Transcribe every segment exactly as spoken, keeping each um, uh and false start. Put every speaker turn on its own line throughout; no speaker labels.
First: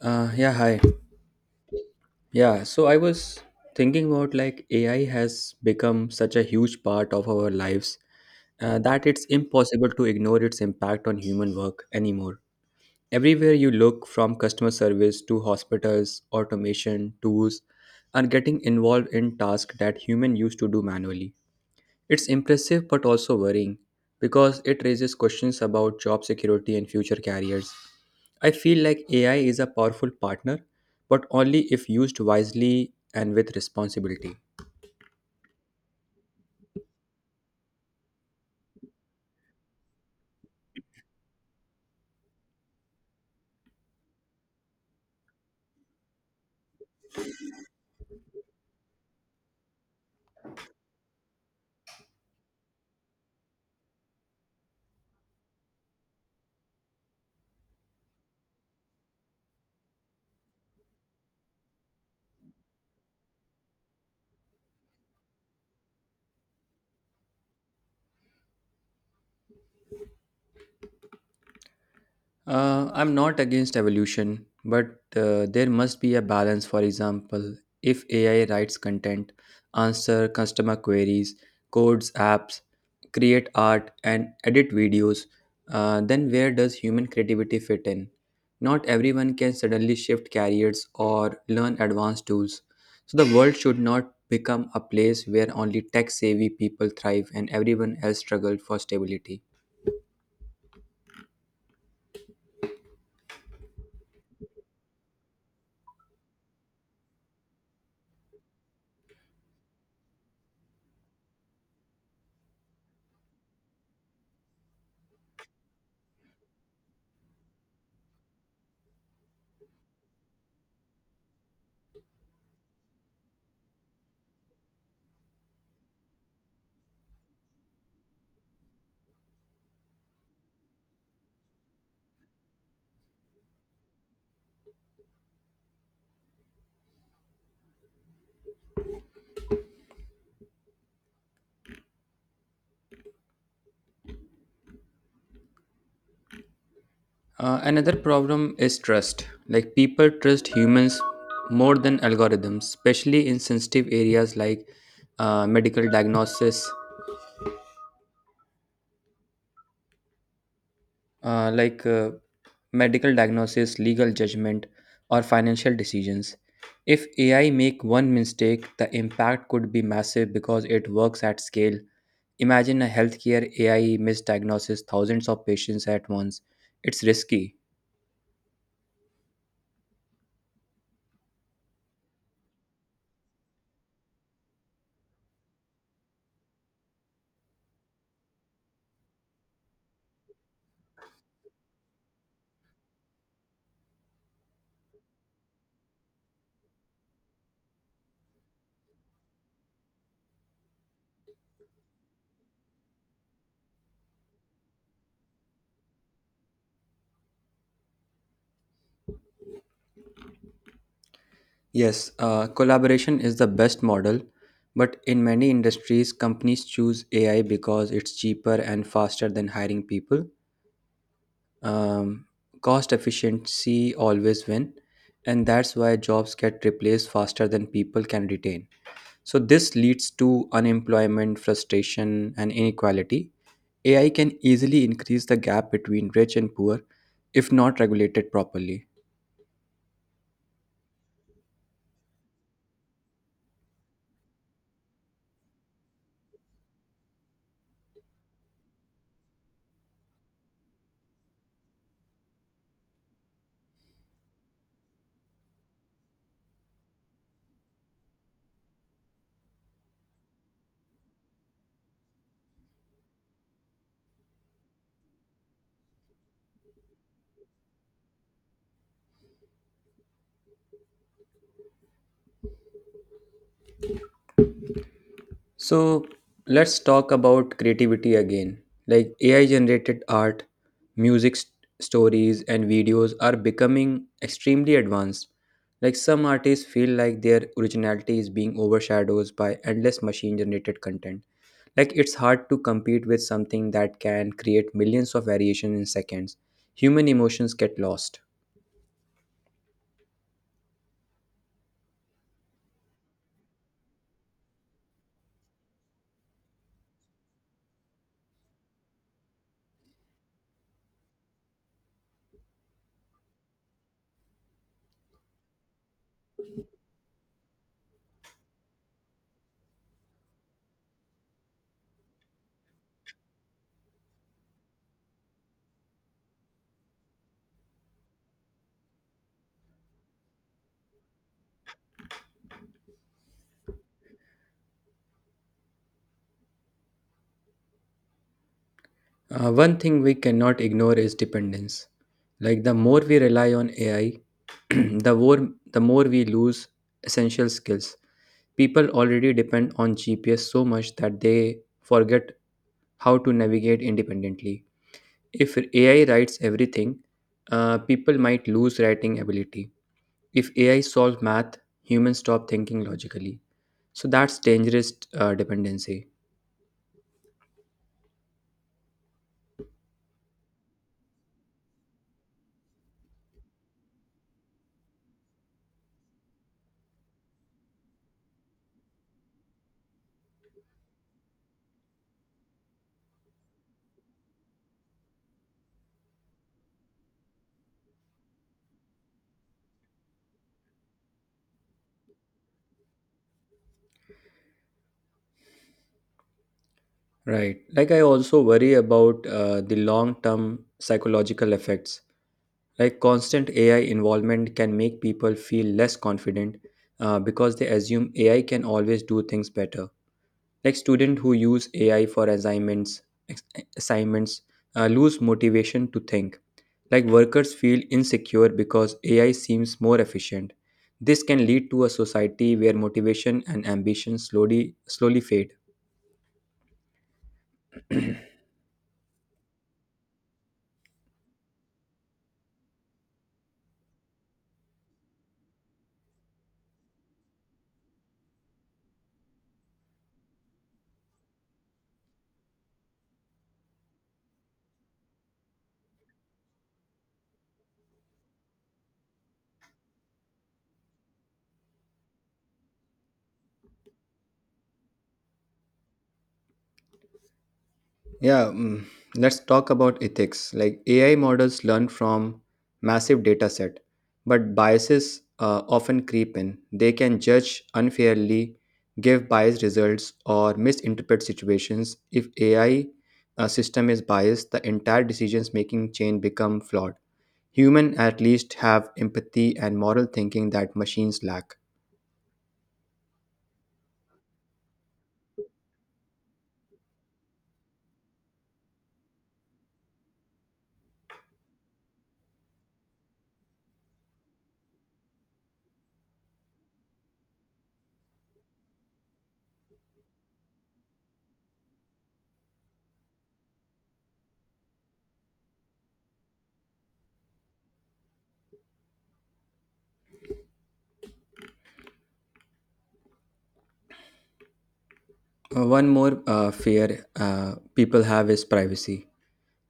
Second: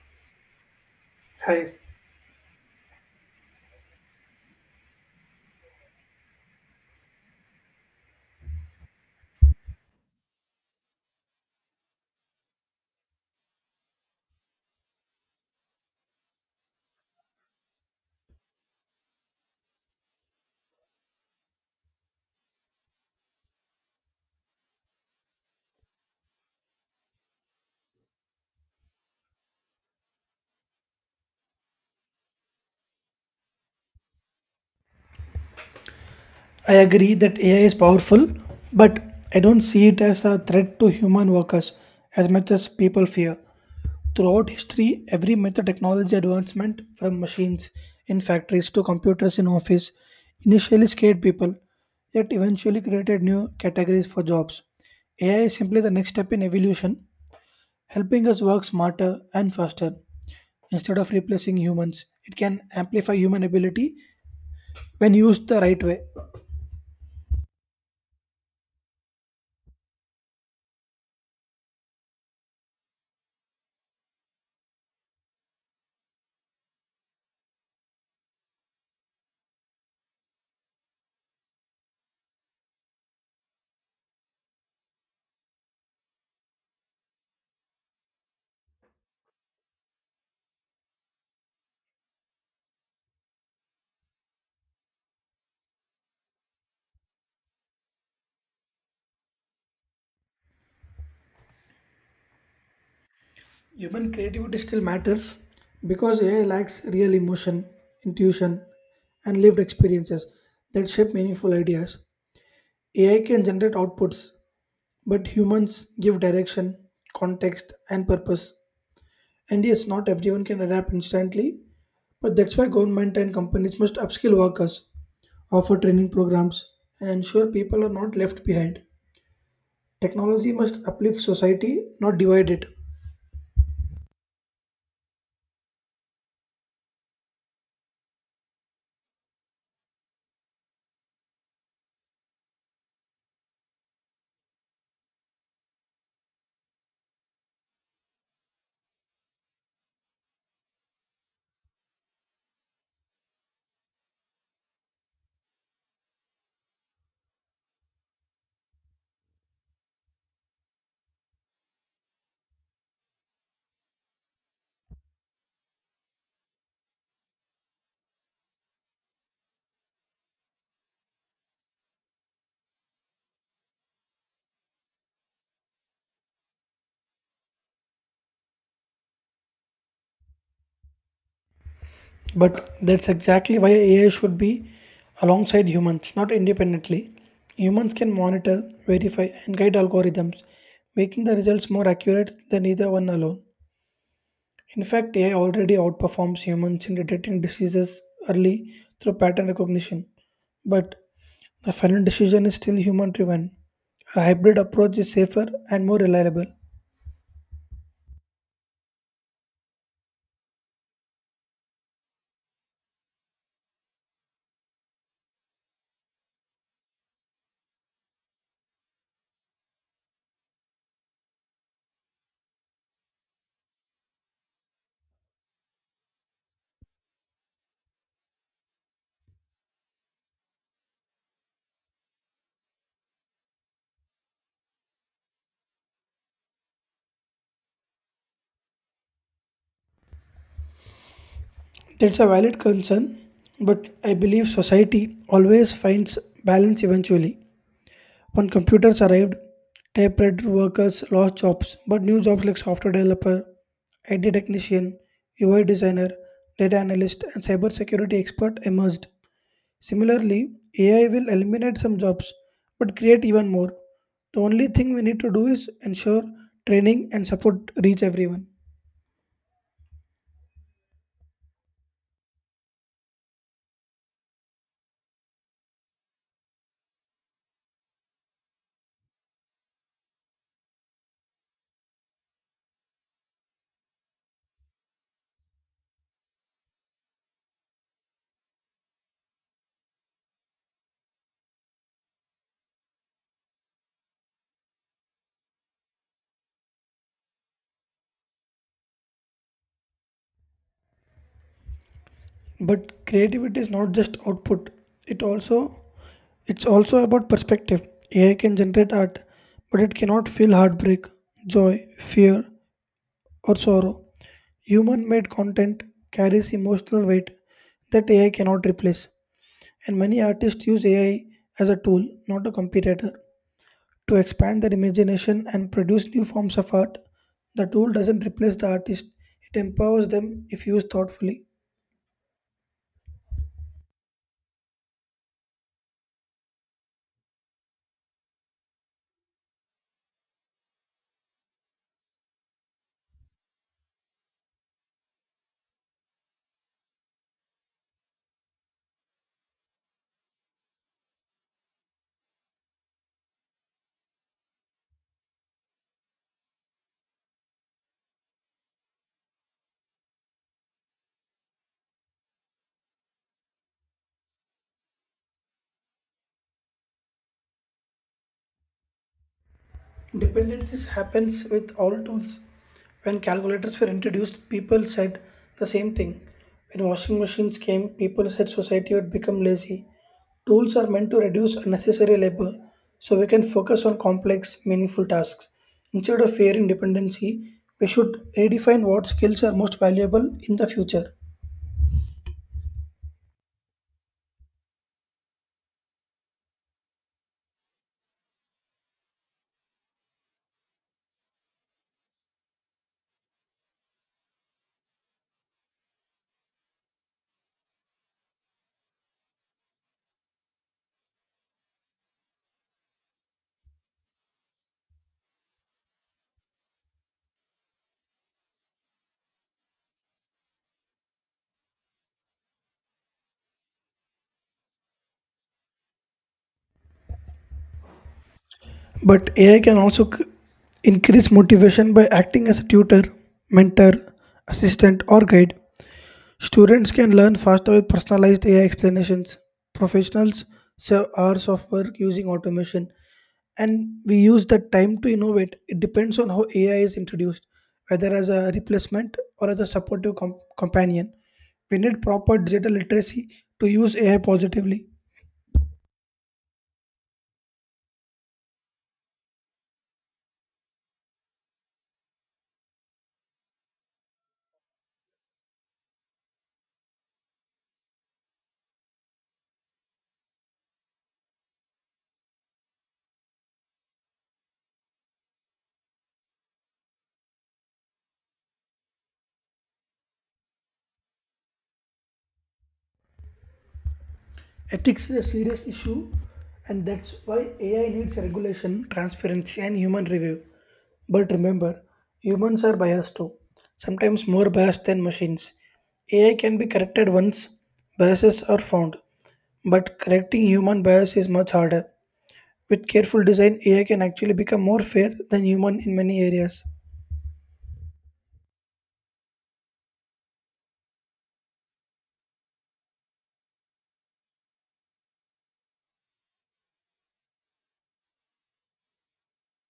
Uh, yeah, hi.
Hi.
Yeah, so I was thinking about like A I has become such a huge part of our lives uh, that it's impossible to ignore its impact on human work anymore. Everywhere you look, from customer service to hospitals, automation, tools, are getting involved in tasks that human used to do manually. It's impressive but also worrying because it raises questions about job security and future careers. I feel like A I is a powerful partner, but only if used wisely and with responsibility.
I agree that A I is powerful, but I don't see it as a threat to human workers as much as people fear. Throughout history, every major technology advancement, from machines in factories to computers in office, initially scared people, yet eventually created new categories for jobs. A I is simply the next step in evolution, helping us work smarter and faster. Instead of replacing humans, it can amplify human ability when used the right way.
Uh, I'm not against evolution, but uh, there must be a balance. For example, if A I writes content, answer customer queries, codes apps, create art, and edit videos, uh, then where does human creativity fit in? Not everyone can suddenly shift careers or learn advanced tools. So the world should not become a place where only tech savvy people thrive and everyone else struggled for stability.
Human creativity still matters because A I lacks real emotion, intuition, and lived experiences that shape meaningful ideas. A I can generate outputs, but humans give direction, context, and purpose. And yes, not everyone can adapt instantly, but that's why government and companies must upskill workers, offer training programs, and ensure people are not left behind. Technology must uplift society, not divide it.
Uh, another problem is trust. Like people trust humans more than algorithms, especially in sensitive areas like uh, medical diagnosis, uh, like uh, medical diagnosis, legal judgment, or financial decisions. If A I make one mistake, the impact could be massive because it works at scale. Imagine a healthcare A I misdiagnoses thousands of patients at once. It's risky.
But that's exactly why A I should be alongside humans, not independently. Humans can monitor, verify, and guide algorithms, making the results more accurate than either one alone. In fact, A I already outperforms humans in detecting diseases early through pattern recognition, but the final decision is still human driven. A hybrid approach is safer and more reliable.
Yes, uh, collaboration is the best model, but in many industries, companies choose A I because it's cheaper and faster than hiring people. Um, Cost efficiency always win, and that's why jobs get replaced faster than people can retain. So this leads to unemployment, frustration, and inequality. A I can easily increase the gap between rich and poor if not regulated properly.
That's a valid concern, but I believe society always finds balance eventually. When computers arrived, typewriter workers lost jobs, but new jobs like software developer, I T technician, U I designer, data analyst, and cybersecurity expert emerged. Similarly, A I will eliminate some jobs but create even more. The only thing we need to do is ensure training and support reach everyone.
So let's talk about creativity again. Like A I generated art, music, st- stories, and videos are becoming extremely advanced. Like some artists feel like their originality is being overshadowed by endless machine generated content. Like it's hard to compete with something that can create millions of variations in seconds. Human emotions get lost.
But creativity is not just output, it also it's also about perspective. AI can generate art, but it cannot feel heartbreak, joy, fear, or sorrow. Human made content carries emotional weight that AI cannot replace. And many artists use AI as a tool, not a competitor, to expand their imagination and produce new forms of art. The tool doesn't replace the artist, it empowers them if used thoughtfully.
Uh, one thing we cannot ignore is dependence. Like the more we rely on A I, the more the more we lose essential skills. People already depend on G P S so much that they forget how to navigate independently. If A I writes everything, uh, people might lose writing ability. If A I solves math, humans stop thinking logically. So that's dangerous uh, dependency.
Dependencies happens with all tools. When calculators were introduced, people said the same thing. When washing machines came, people said society would become lazy. Tools are meant to reduce unnecessary labor so we can focus on complex, meaningful tasks. Instead of fearing dependency, we should redefine what skills are most valuable in the future.
Right. Like I also worry about uh, the long term psychological effects. Like constant A I involvement can make people feel less confident uh, because they assume A I can always do things better. Like students who use A I for assignments, ex- assignments uh, lose motivation to think. Like workers feel insecure because A I seems more efficient. This can lead to a society where motivation and ambition slowly slowly fade.
But A I can also c- increase motivation by acting as a tutor, mentor, assistant, or guide. Students can learn faster with personalized A I explanations. Professionals save hours of work using automation, and we use that time to innovate. It depends on how A I is introduced, whether as a replacement or as a supportive com- companion. We need proper digital literacy to use A I positively.
Yeah, mm, let's talk about ethics. Like A I models learn from massive data set, but biases uh, often creep in. They can judge unfairly, give biased results, or misinterpret situations. If A I uh, system is biased, the entire decisions making chain become flawed. Human at least have empathy and moral thinking that machines lack.
Ethics is a serious issue, and that's why A I needs regulation, transparency, and human review. But remember, humans are biased too, sometimes more biased than machines. A I can be corrected once biases are found, but correcting human bias is much harder. With careful design, A I can actually become more fair than human in many areas.
Uh, One more uh, fear uh, people have is privacy.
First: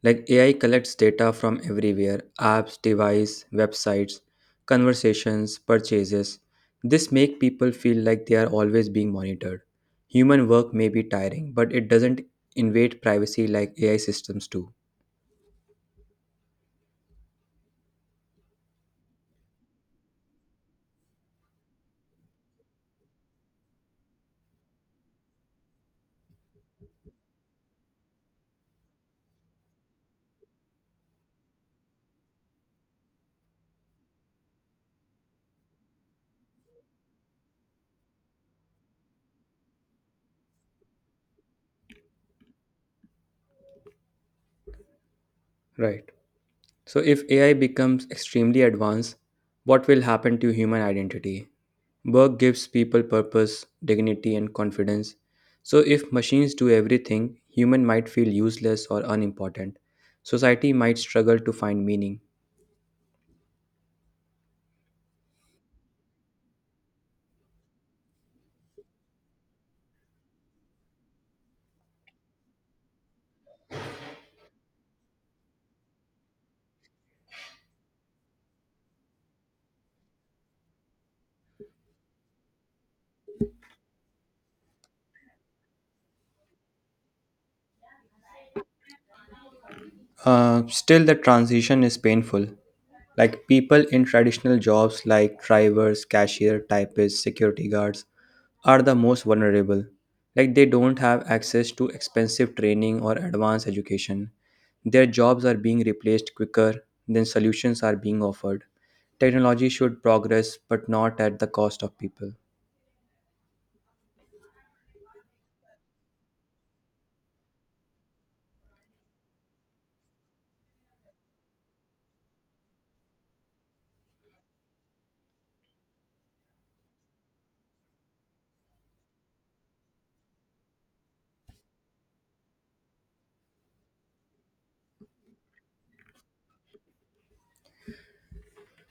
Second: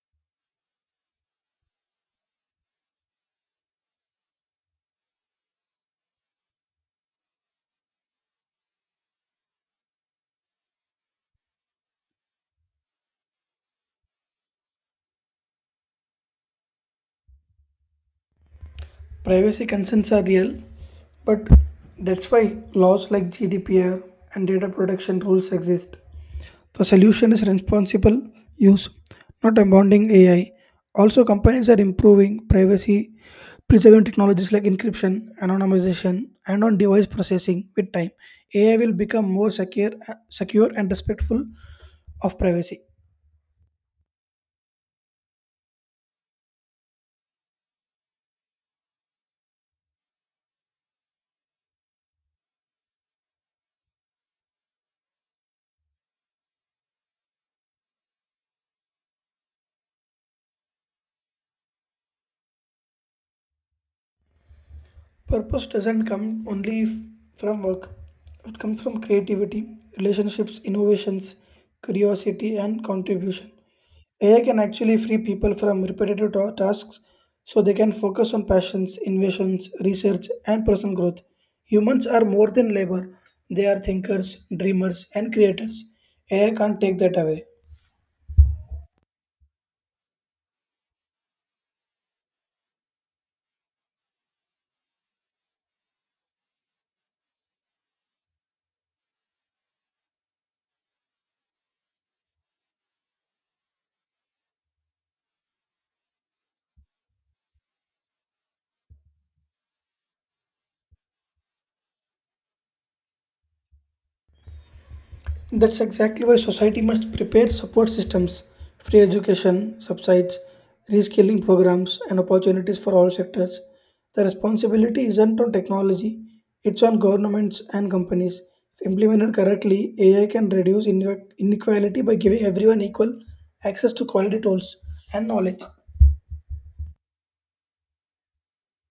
Like A I collects data from everywhere apps, device, websites, conversations, purchases. This make people feel like they are always being monitored. Human work may be tiring, but it doesn't invade privacy like A I systems do.
Privacy concerns are real, but that's why laws like G D P R and data protection rules exist. The solution is responsible use, not abounding A I. Also, companies are improving privacy preserving technologies like encryption, anonymization, and on device processing with time. A I will become more secure, secure and respectful of privacy.
Right. So, if A I becomes extremely advanced, what will happen to human identity? Work gives people purpose, dignity, and confidence. So, if machines do everything, human might feel useless or unimportant. Society might struggle to find meaning.
Purpose doesn't come only f- from work, it comes from creativity, relationships, innovations, curiosity, and contribution. A I can actually free people from repetitive ta- tasks so they can focus on passions, innovations, research, and personal growth. Humans are more than labor, they are thinkers, dreamers, and creators. A I can't take that away.
Uh, still, the transition is painful. Like people in traditional jobs like drivers, cashier, typists, security guards, are the most vulnerable. Like they don't have access to expensive training or advanced education. Their jobs are being replaced quicker than solutions are being offered. Technology should progress, but not at the cost of people.
That's exactly why society must prepare support systems, free education, subsides, reskilling programs, and opportunities for all sectors. The responsibility isn't on technology, it's on governments and companies. If implemented correctly, A I can reduce inequ- inequality by giving everyone equal access to quality tools and knowledge.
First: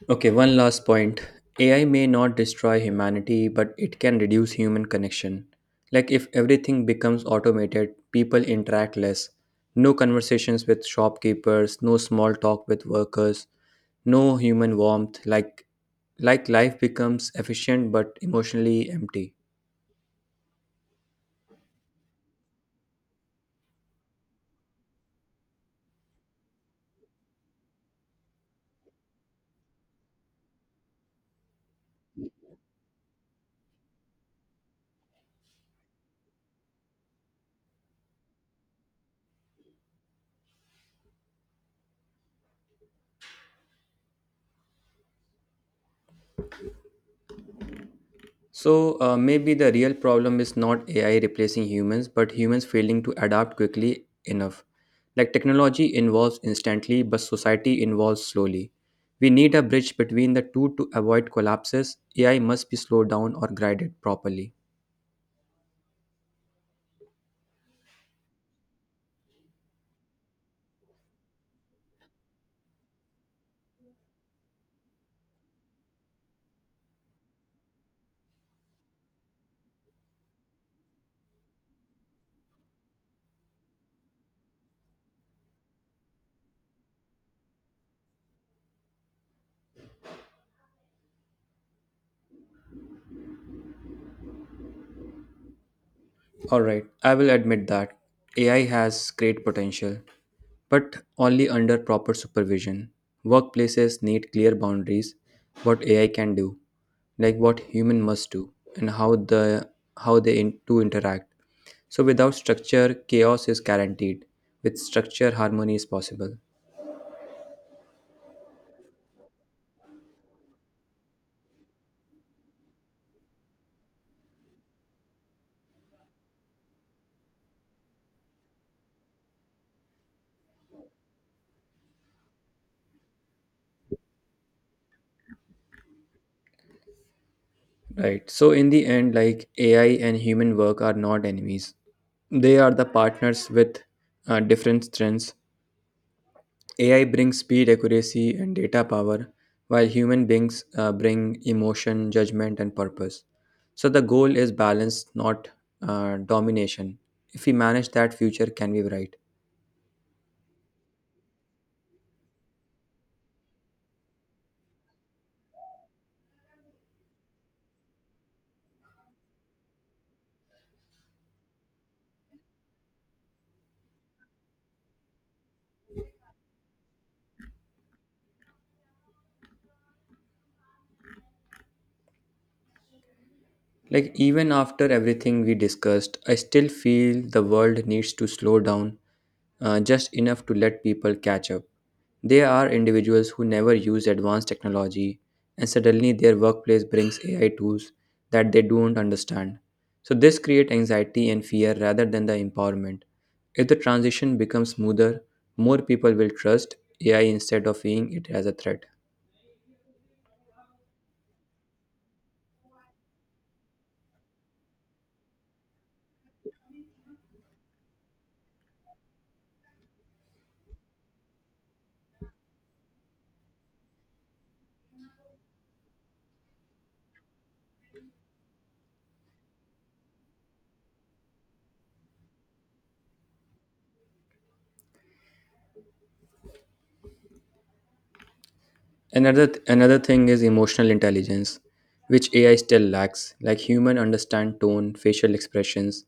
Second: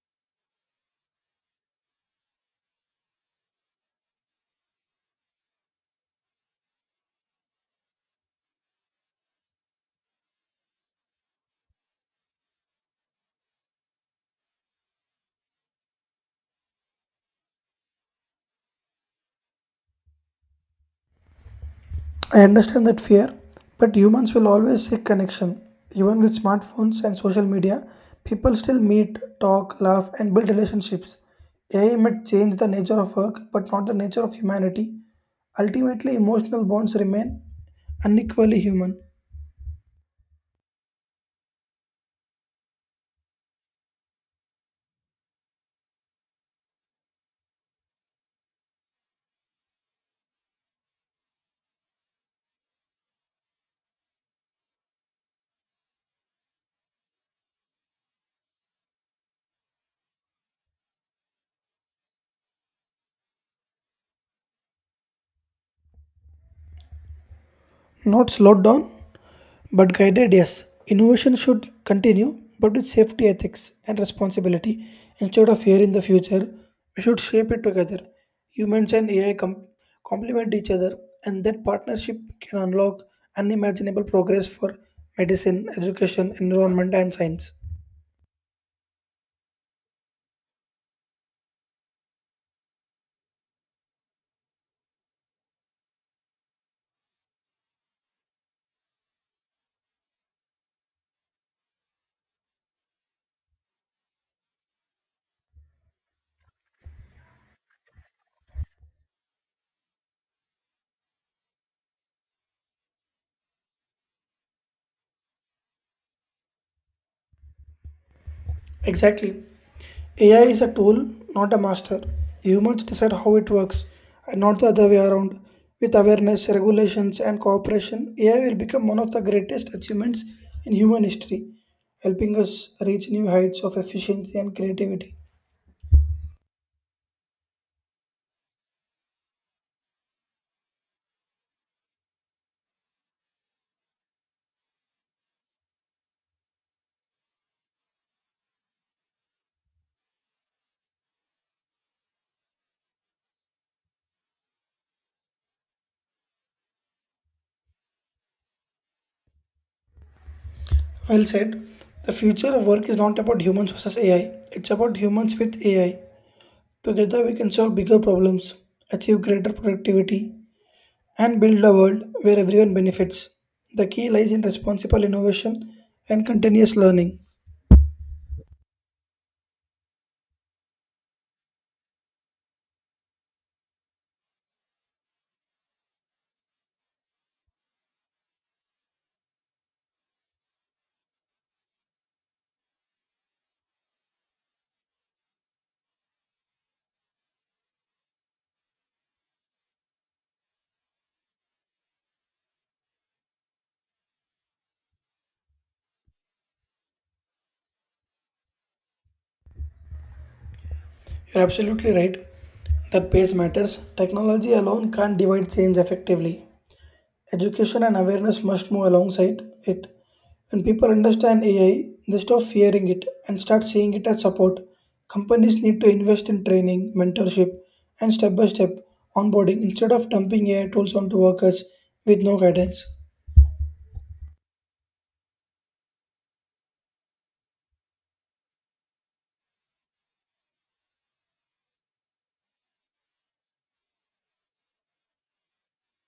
Okay, one last point. A I may not destroy humanity, but it can reduce human connection. Like if everything becomes automated, people interact less. No conversations with shopkeepers, no small talk with workers, no human warmth. Like like life becomes efficient but emotionally empty.
I understand that fear, but humans will always seek connection. Even with smartphones and social media, people still meet, talk, laugh, and build relationships. A I might change the nature of work, but not the nature of humanity. Ultimately, emotional bonds remain unequally human.
So uh, maybe the real problem is not A I replacing humans, but humans failing to adapt quickly enough. Like technology evolves instantly, but society evolves slowly. We need a bridge between the two to avoid collapses. A I must be slowed down or guided properly.
Not slowed down, but guided, yes. Innovation should continue, but with safety ethics and responsibility. Instead of fear in the future, we should shape it together. Humans and A I com- complement each other, and that partnership can unlock unimaginable progress for medicine, education, environment, and science.
All right, I will admit that A I has great potential, but only under proper supervision. Workplaces need clear boundaries what A I can do, like what human must do, and how the how they in, to interact. So without structure, chaos is guaranteed. With structure, harmony is possible.
Exactly. A I is a tool, not a master. Humans decide how it works, and not the other way around. With awareness, regulations, and cooperation, A I will become one of the greatest achievements in human history, helping us reach new heights of efficiency and creativity.
Right. So in the end, like A I and human work are not enemies. They are the partners with uh, different strengths. A I brings speed, accuracy, and data power, while human beings uh, bring emotion, judgment, and purpose. So the goal is balance, not uh, domination. If we manage that, future can be bright.
Well said. The future of work is not about humans versus A I, it's about humans with A I. Together, we can solve bigger problems, achieve greater productivity, and build a world where everyone benefits. The key lies in responsible innovation and continuous learning.
Like, even after everything we discussed, I still feel the world needs to slow down uh, just enough to let people catch up. There are individuals who never use advanced technology, and suddenly their workplace brings A I tools that they don't understand. So, this creates anxiety and fear rather than the empowerment. If the transition becomes smoother, more people will trust A I instead of seeing it as a threat.
You're absolutely right that pace matters. Technology alone can't divide change effectively. Education and awareness must move alongside it. When people understand A I, they stop fearing it and start seeing it as support. Companies need to invest in training, mentorship, and step by step onboarding instead of dumping A I tools onto workers with no guidance.
Another another thing is emotional intelligence, which A I still lacks, like human understand tone, facial expressions,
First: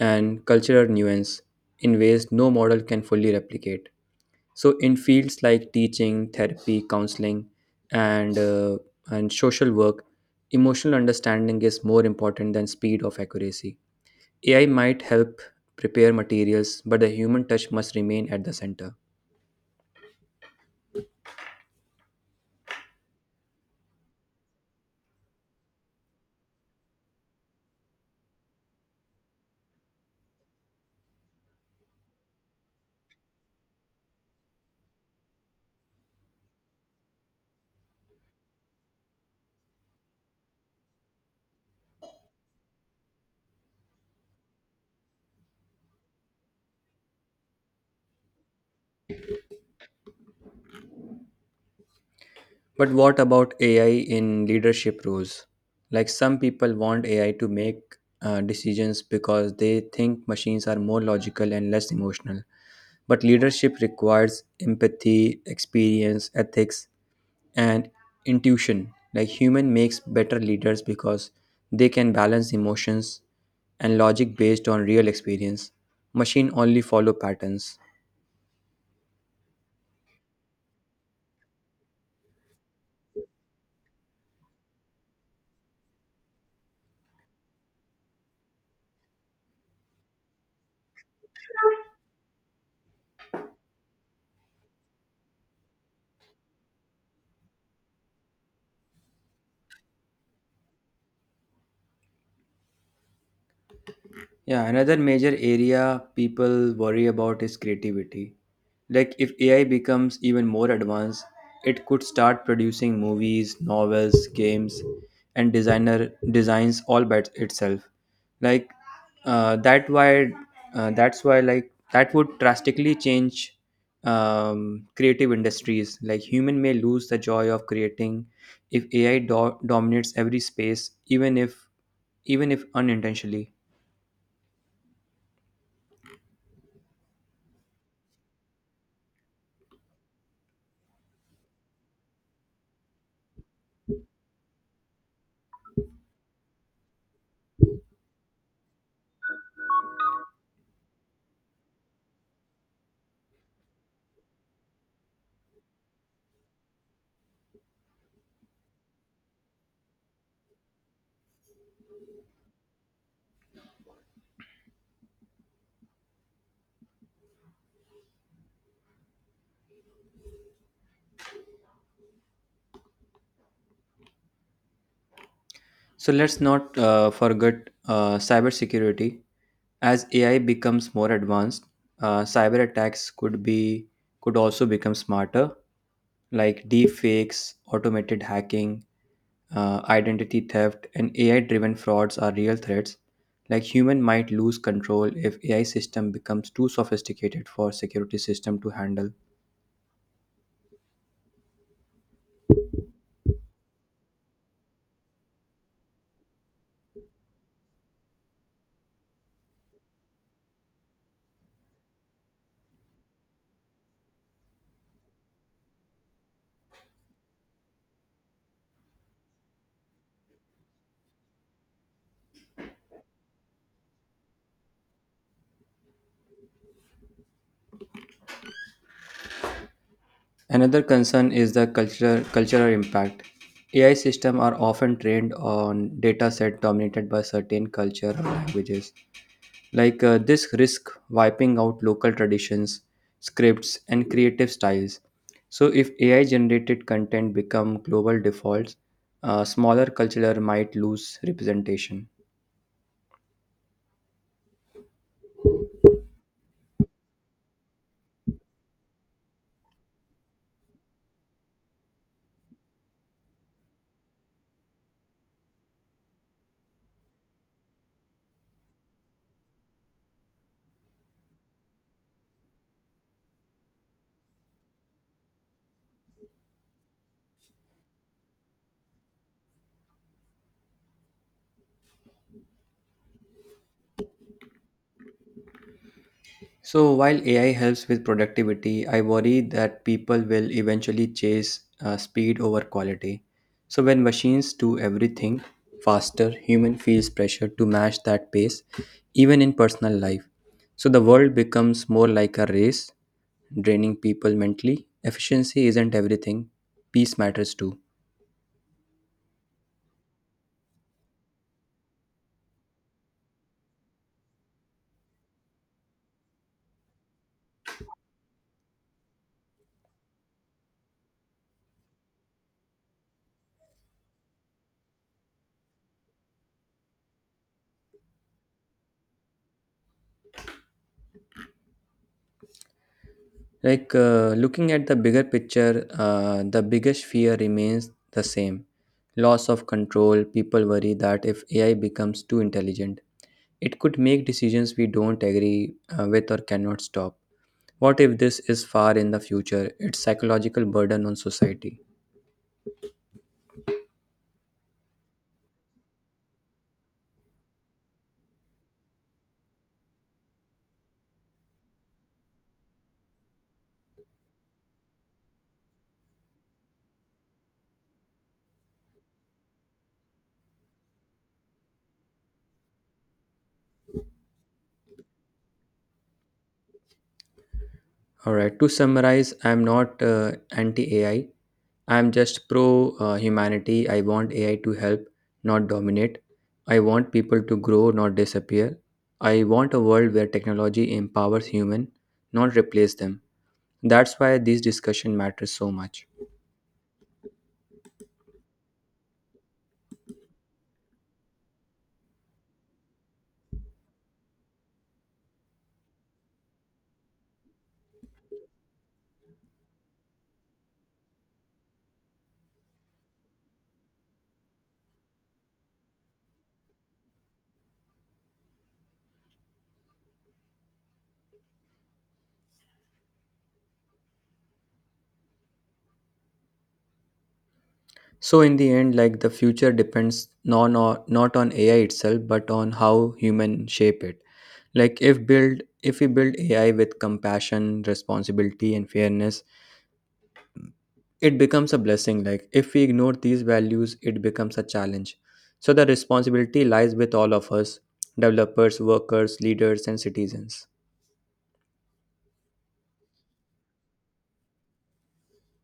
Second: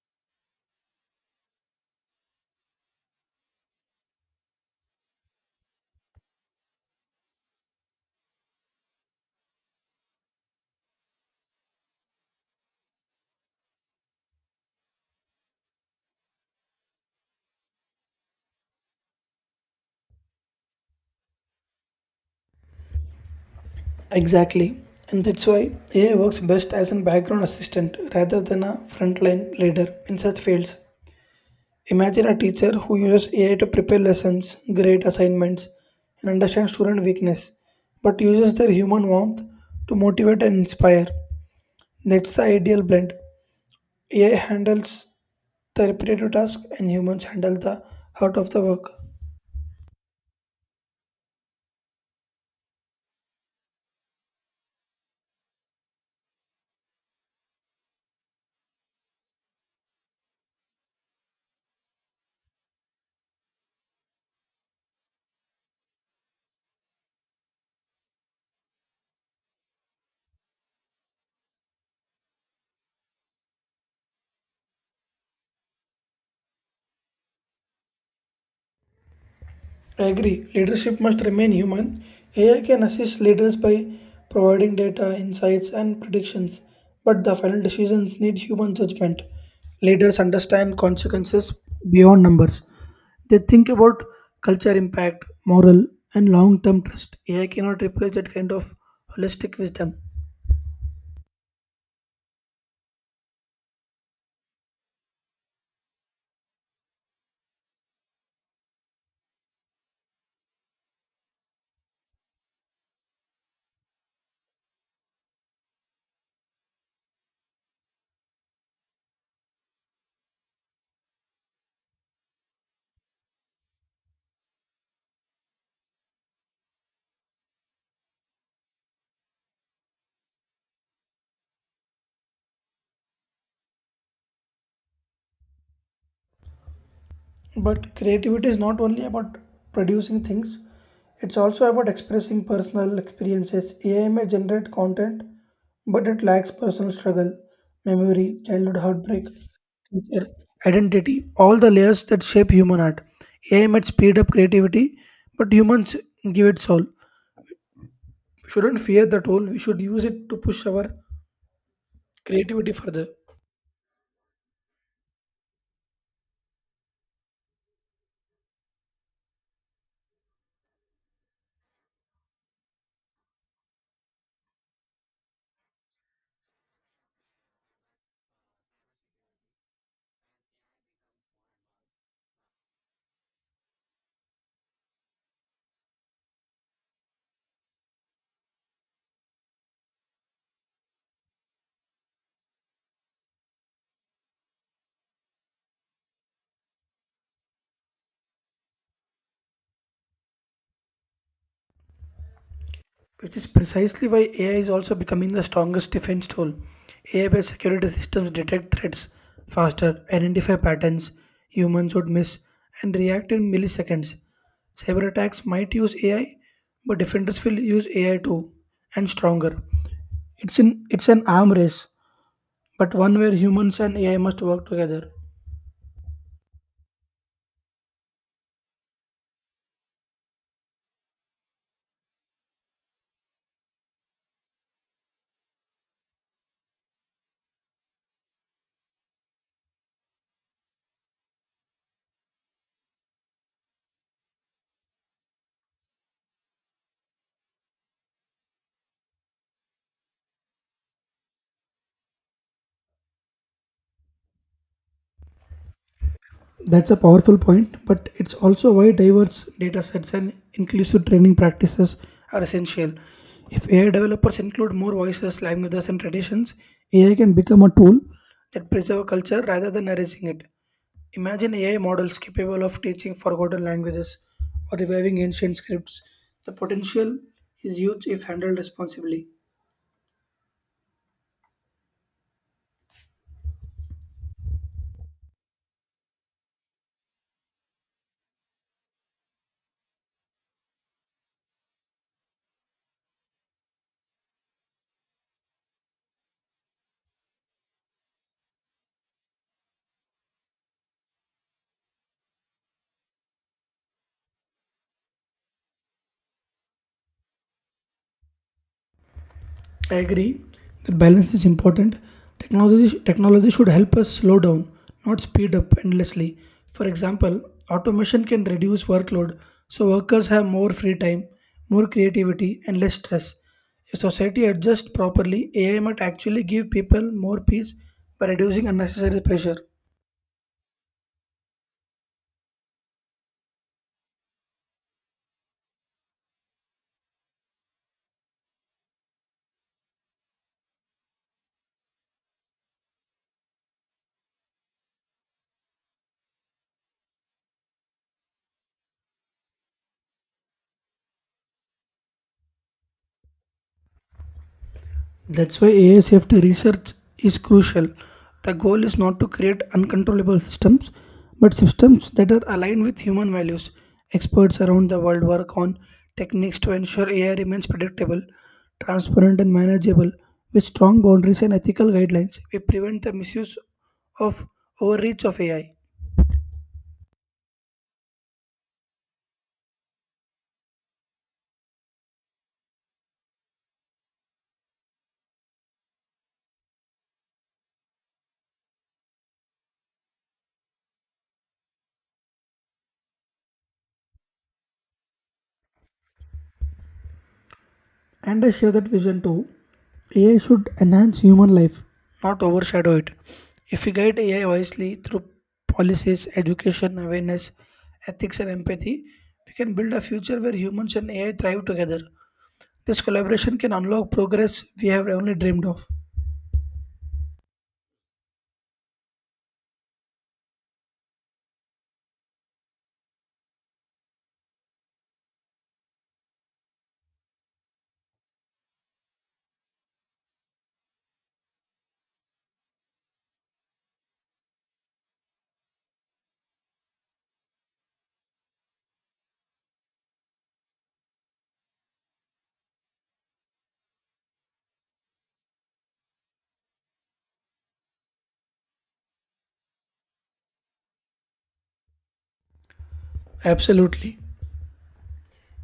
and cultural nuance in ways no model can fully replicate. So in fields like teaching, therapy, counseling, and uh, and social work, emotional understanding is more important than speed of accuracy. A I might help prepare materials, but the human touch must remain at the center.
Exactly. And that's why A I works best as a background assistant rather than a frontline leader in such fields. Imagine a teacher who uses A I to prepare lessons, grade assignments, and understand student weakness, but uses their human warmth to motivate and inspire. That's the ideal blend. A I handles the repetitive task and humans handle the heart of the work.
But what about A I in leadership roles? Like some people want A I to make uh, decisions because they think machines are more logical and less emotional. But leadership requires empathy, experience, ethics, and intuition. Like human makes better leaders because they can balance emotions and logic based on real experience. Machine only follow patterns.
I agree. Leadership must remain human. A I can assist leaders by providing data, insights, and predictions, but the final decisions need human judgment. Leaders understand consequences beyond numbers. They think about culture impact, moral, and long term trust. A I cannot replace that kind of holistic wisdom.
Yeah, another major area people worry about is creativity. Like, if A I becomes even more advanced, it could start producing movies, novels, games, and designer designs all by itself. Like, uh, that why uh, that's why like that would drastically change um, creative industries. Like, human may lose the joy of creating if A I do- dominates every space, even if even if unintentionally.
But creativity is not only about producing things, it's also about expressing personal experiences. A I may generate content, but it lacks personal struggle, memory, childhood heartbreak, culture, identity, all the layers that shape human art. A I might speed up creativity, but humans give it soul. We shouldn't fear the tool, we should use it to push our creativity further.
So let's not uh, forget uh, cybersecurity. As A I becomes more advanced, uh, cyber attacks could be could also become smarter, like deep fakes, automated hacking, uh, identity theft, and A I-driven frauds are real threats. Like human might lose control if A I system becomes too sophisticated for security system to handle.
Which is precisely why A I is also becoming the strongest defense tool. A I based security systems detect threats faster, identify patterns humans would miss, and react in milliseconds. Cyber attacks might use A I, but defenders will use A I too, and stronger. It's, in, it's an arm race, but one where humans and A I must work together.
Another concern is the cultural cultural impact. A I systems are often trained on data set dominated by certain culture or languages. Like uh, this risk wiping out local traditions, scripts, and creative styles. So if A I generated content become global defaults, uh, smaller culture might lose representation.
That's a powerful point, but it's also why diverse data sets and inclusive training practices are essential. If A I developers include more voices, languages, and traditions, A I can become a tool that preserves culture rather than erasing it. Imagine A I models capable of teaching forgotten languages or reviving ancient scripts. The potential is huge if handled responsibly.
So while A I helps with productivity, I worry that people will eventually chase uh, speed over quality. So when machines do everything faster, human feels pressure to match that pace, even in personal life. So the world becomes more like a race, draining people mentally. Efficiency isn't everything; peace matters too.
I agree that balance is important. Technology, technology should help us slow down, not speed up endlessly. For example, automation can reduce workload so workers have more free time, more creativity, and less stress. If society adjusts properly, A I might actually give people more peace by reducing unnecessary pressure.
Like uh, looking at the bigger picture, uh, the biggest fear remains the same loss of control. People worry that if A I becomes too intelligent, it could make decisions we don't agree uh, with or cannot stop. What if this is far in the future? It's psychological burden on society.
That's why A I safety research is crucial. The goal is not to create uncontrollable systems, but systems that are aligned with human values. Experts around the world work on techniques to ensure A I remains predictable, transparent, and manageable with strong boundaries and ethical guidelines. We prevent the misuse of overreach of A I.
All right, to summarize, I'm not uh, anti A I, I'm just pro uh, humanity. I want A I to help, not dominate. I want people to grow, not disappear. I want a world where technology empowers human, not replace them. That's why this discussion matters so much.
And I share that vision too. A I should enhance human life, not overshadow it. If we guide A I wisely through policies, education, awareness, ethics, and empathy, we can build a future where humans and A I thrive together. This collaboration can unlock progress we have only dreamed of.
So in the end, like the future depends non or not on A I itself, but on how human shape it. Like if build if we build A I with compassion, responsibility, and fairness, it becomes a blessing. Like if we ignore these values, it becomes a challenge. So the responsibility lies with all of us: developers, workers, leaders, and citizens.
Absolutely.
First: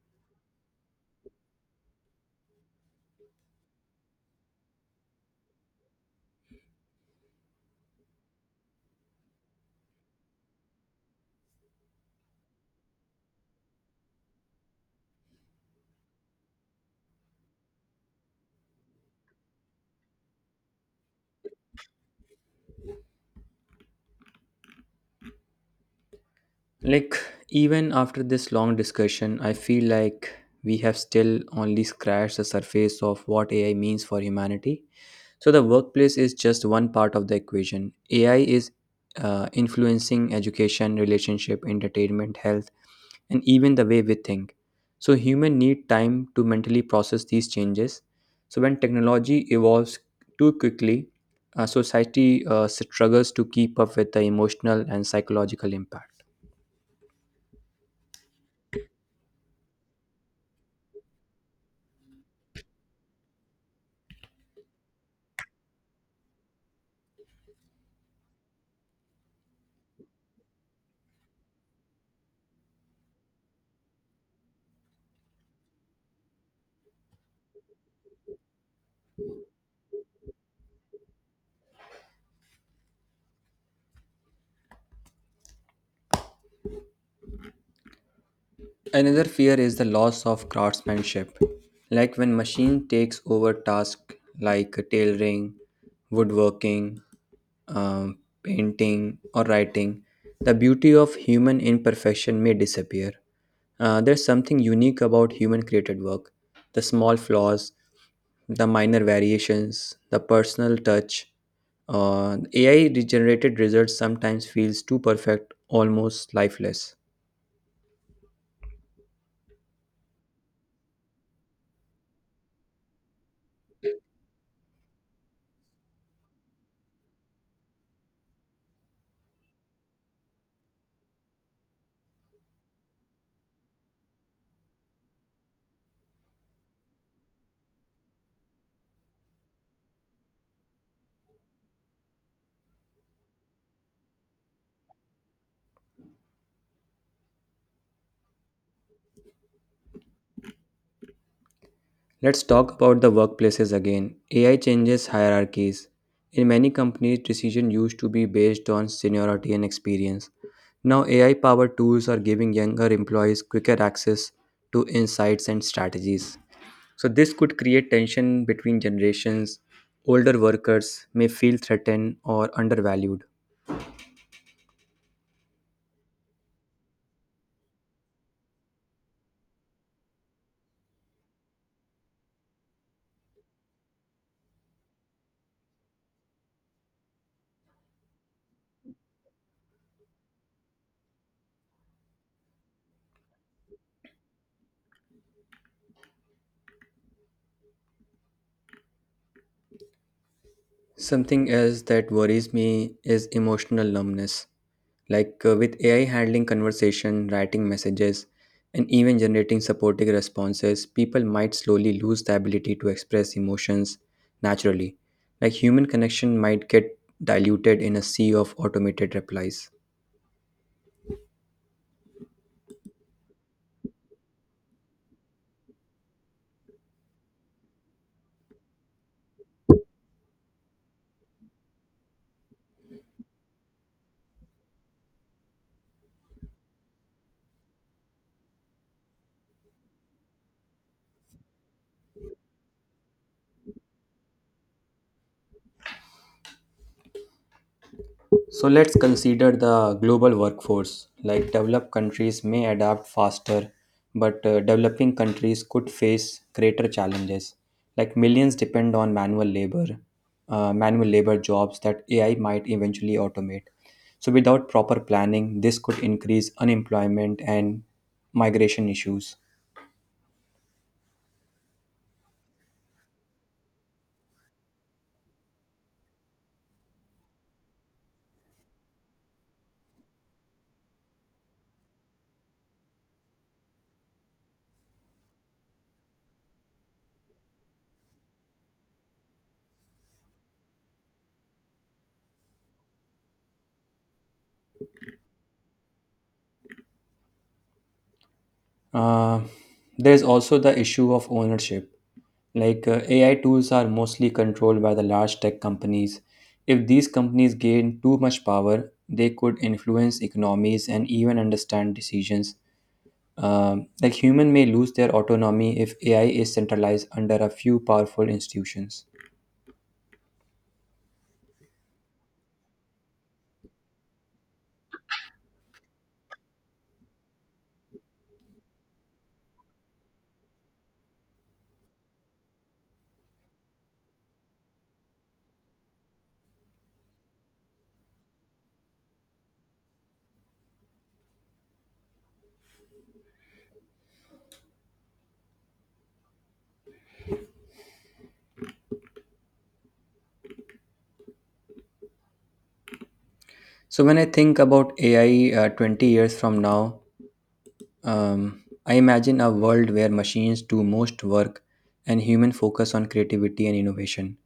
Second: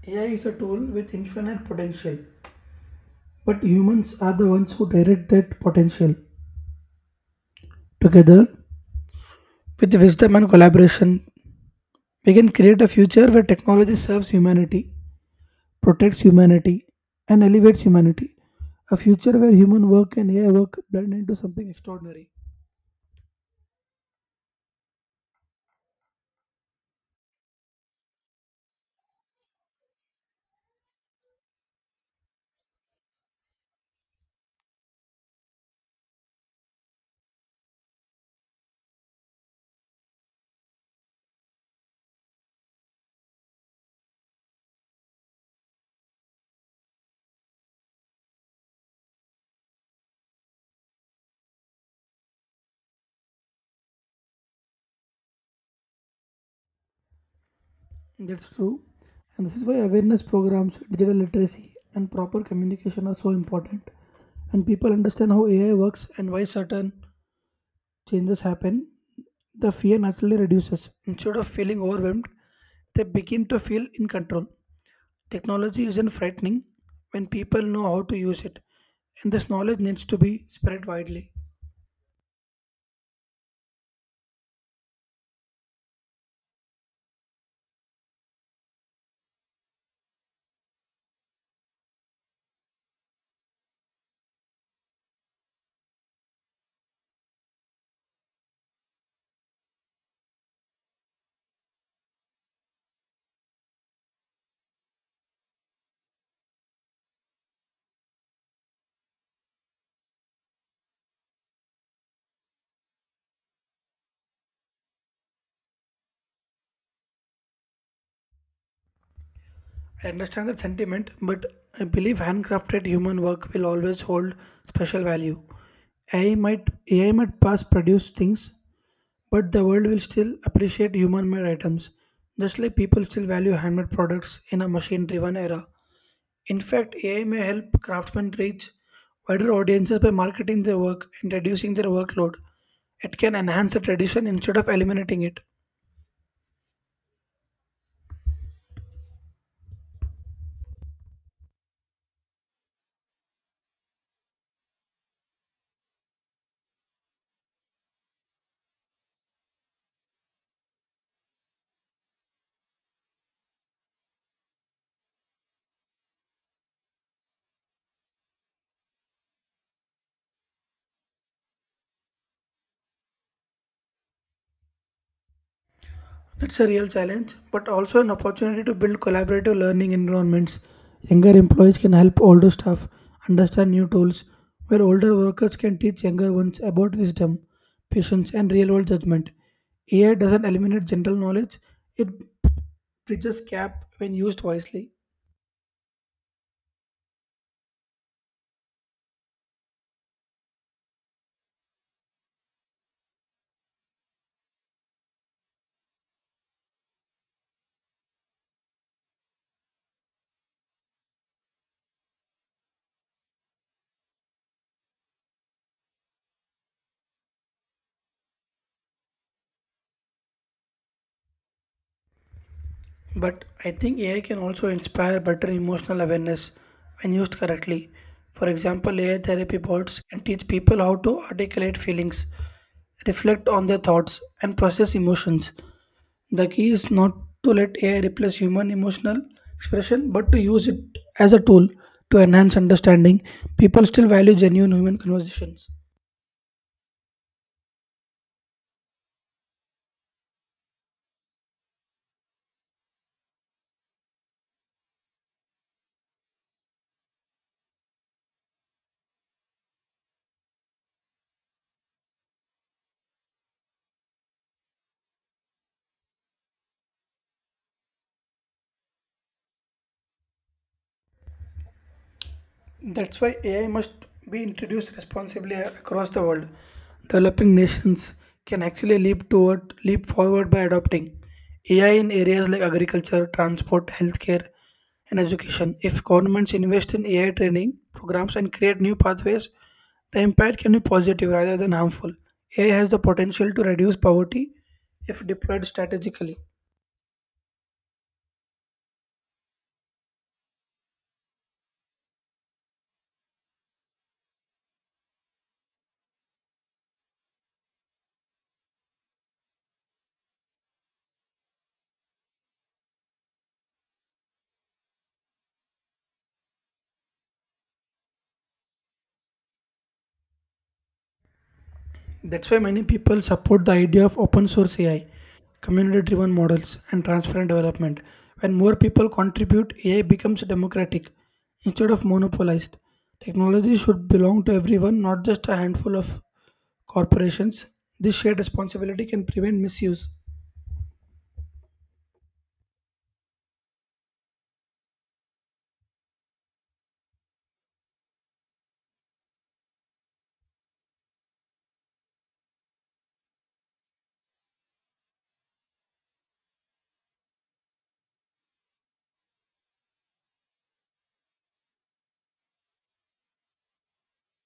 A I is a tool with infinite potential, but humans are the ones who direct that potential. Together, with wisdom and collaboration, we can create a future where technology serves humanity, protects humanity, and elevates humanity. A future where human work and A I work blend into something extraordinary.
Like, even after this long discussion, I feel like we have still only scratched the surface of what AI means for humanity. So the workplace is just one part of the equation. AI is uh, influencing education, relationship, entertainment, health, and even the way we think. So human need time to mentally process these changes. So when technology evolves too quickly, uh, society uh, struggles to keep up with the emotional and psychological impact.
That's true. And this is why awareness programs, digital literacy, and proper communication are so important. When people understand how A I works and why certain changes happen, the fear naturally reduces. Instead of feeling overwhelmed, they begin to feel in control. Technology isn't frightening when people know how to use it, and this knowledge needs to be spread widely.
Another fear is the loss of craftsmanship, like when machine takes over tasks like tailoring, woodworking, um, painting, or writing. The beauty of human imperfection may disappear. Uh, there's something unique about human created work: the small flaws, the minor variations, the personal touch. Uh, A I generated results sometimes feels too perfect, almost lifeless.
I understand that sentiment, but I believe handcrafted human work will always hold special value. A I might A I might pass produce things, but the world will still appreciate human-made items, just like people still value handmade products in a machine-driven era. In fact, A I may help craftsmen reach wider audiences by marketing their work and reducing their workload. It can enhance the tradition instead of eliminating it.
Let's talk about the workplaces again. A I changes hierarchies. In many companies, decision used to be based on seniority and experience. Now, A I powered tools are giving younger employees quicker access to insights and strategies. So, this could create tension between generations. Older workers may feel threatened or undervalued.
It's a real challenge, but also an opportunity to build collaborative learning environments. Younger employees can help older staff understand new tools, while older workers can teach younger ones about wisdom, patience, and real world judgment. A I doesn't eliminate general knowledge, it bridges gap when used wisely.
Something else that worries me is emotional numbness. Like uh, with A I handling conversation, writing messages, and even generating supporting responses, people might slowly lose the ability to express emotions naturally. Like human connection might get diluted in a sea of automated replies.
But I think A I can also inspire better emotional awareness when used correctly. For example, A I therapy bots can teach people how to articulate feelings, reflect on their thoughts, and process emotions. The key is not to let A I replace human emotional expression, but to use it as a tool to enhance understanding. People still value genuine human conversations.
So let's consider the global workforce. Like developed countries may adapt faster, but uh, developing countries could face greater challenges. Like millions depend on manual labor, uh, manual labor jobs that A I might eventually automate. So without proper planning, this could increase unemployment and migration issues.
That's why A I must be introduced responsibly a- across the world. Developing nations can actually leap toward leap forward by adopting A I in areas like agriculture, transport, healthcare, and education. If governments invest in A I training programs and create new pathways, the impact can be positive rather than harmful. A I has the potential to reduce poverty if deployed strategically.
Uh, there's also the issue of ownership. Like uh, A I tools are mostly controlled by the large tech companies. If these companies gain too much power, they could influence economies and even understand decisions. Um, like human may lose their autonomy if A I is centralized under a few powerful institutions.
That's why many people support the idea of open source A I, community driven models, and transparent development. When more people contribute, A I becomes democratic instead of monopolized. Technology should belong to everyone, not just a handful of corporations. This shared responsibility can prevent misuse.
So when I think about A I uh, twenty years from now, Um, I imagine a world where machines do most work and human focus on creativity and innovation.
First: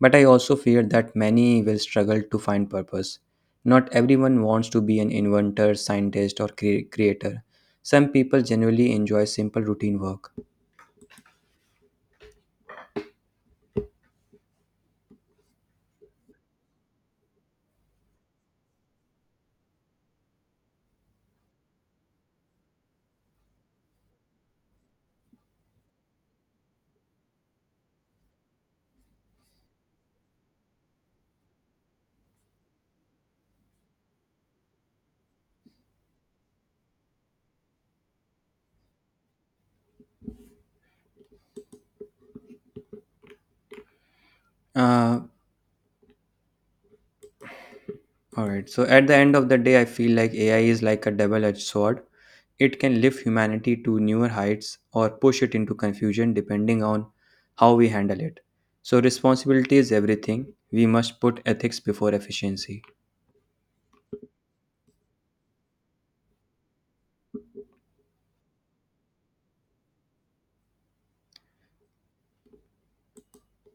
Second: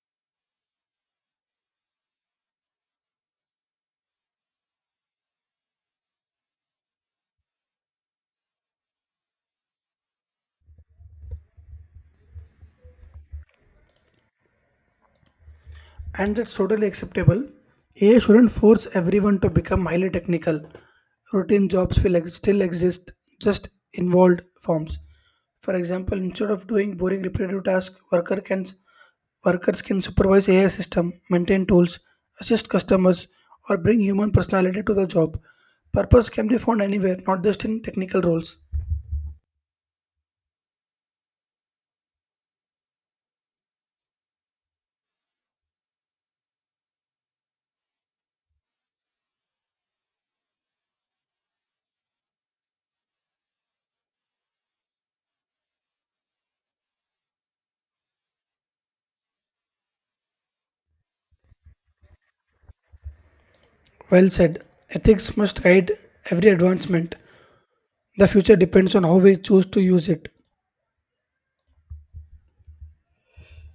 But I also fear that many will struggle to find purpose. Not everyone wants to be an inventor, scientist, or cre- creator. Some people generally enjoy simple routine work.
And that's totally acceptable. A I shouldn't force everyone to become highly technical. Routine jobs will ex- still exist, just involved forms. For example, instead of doing boring repetitive tasks, worker can workers can supervise A I system, maintain tools, assist customers, or bring human personality to the job. Purpose can be found anywhere, not just in technical roles.
Uh, All right. So at the end of the day, I feel like A I is like a double-edged sword. It can lift humanity to newer heights or push it into confusion depending on how we handle it. So responsibility is everything. We must put ethics before efficiency.
Well said. Ethics must guide every advancement. The future depends on how we choose to use it.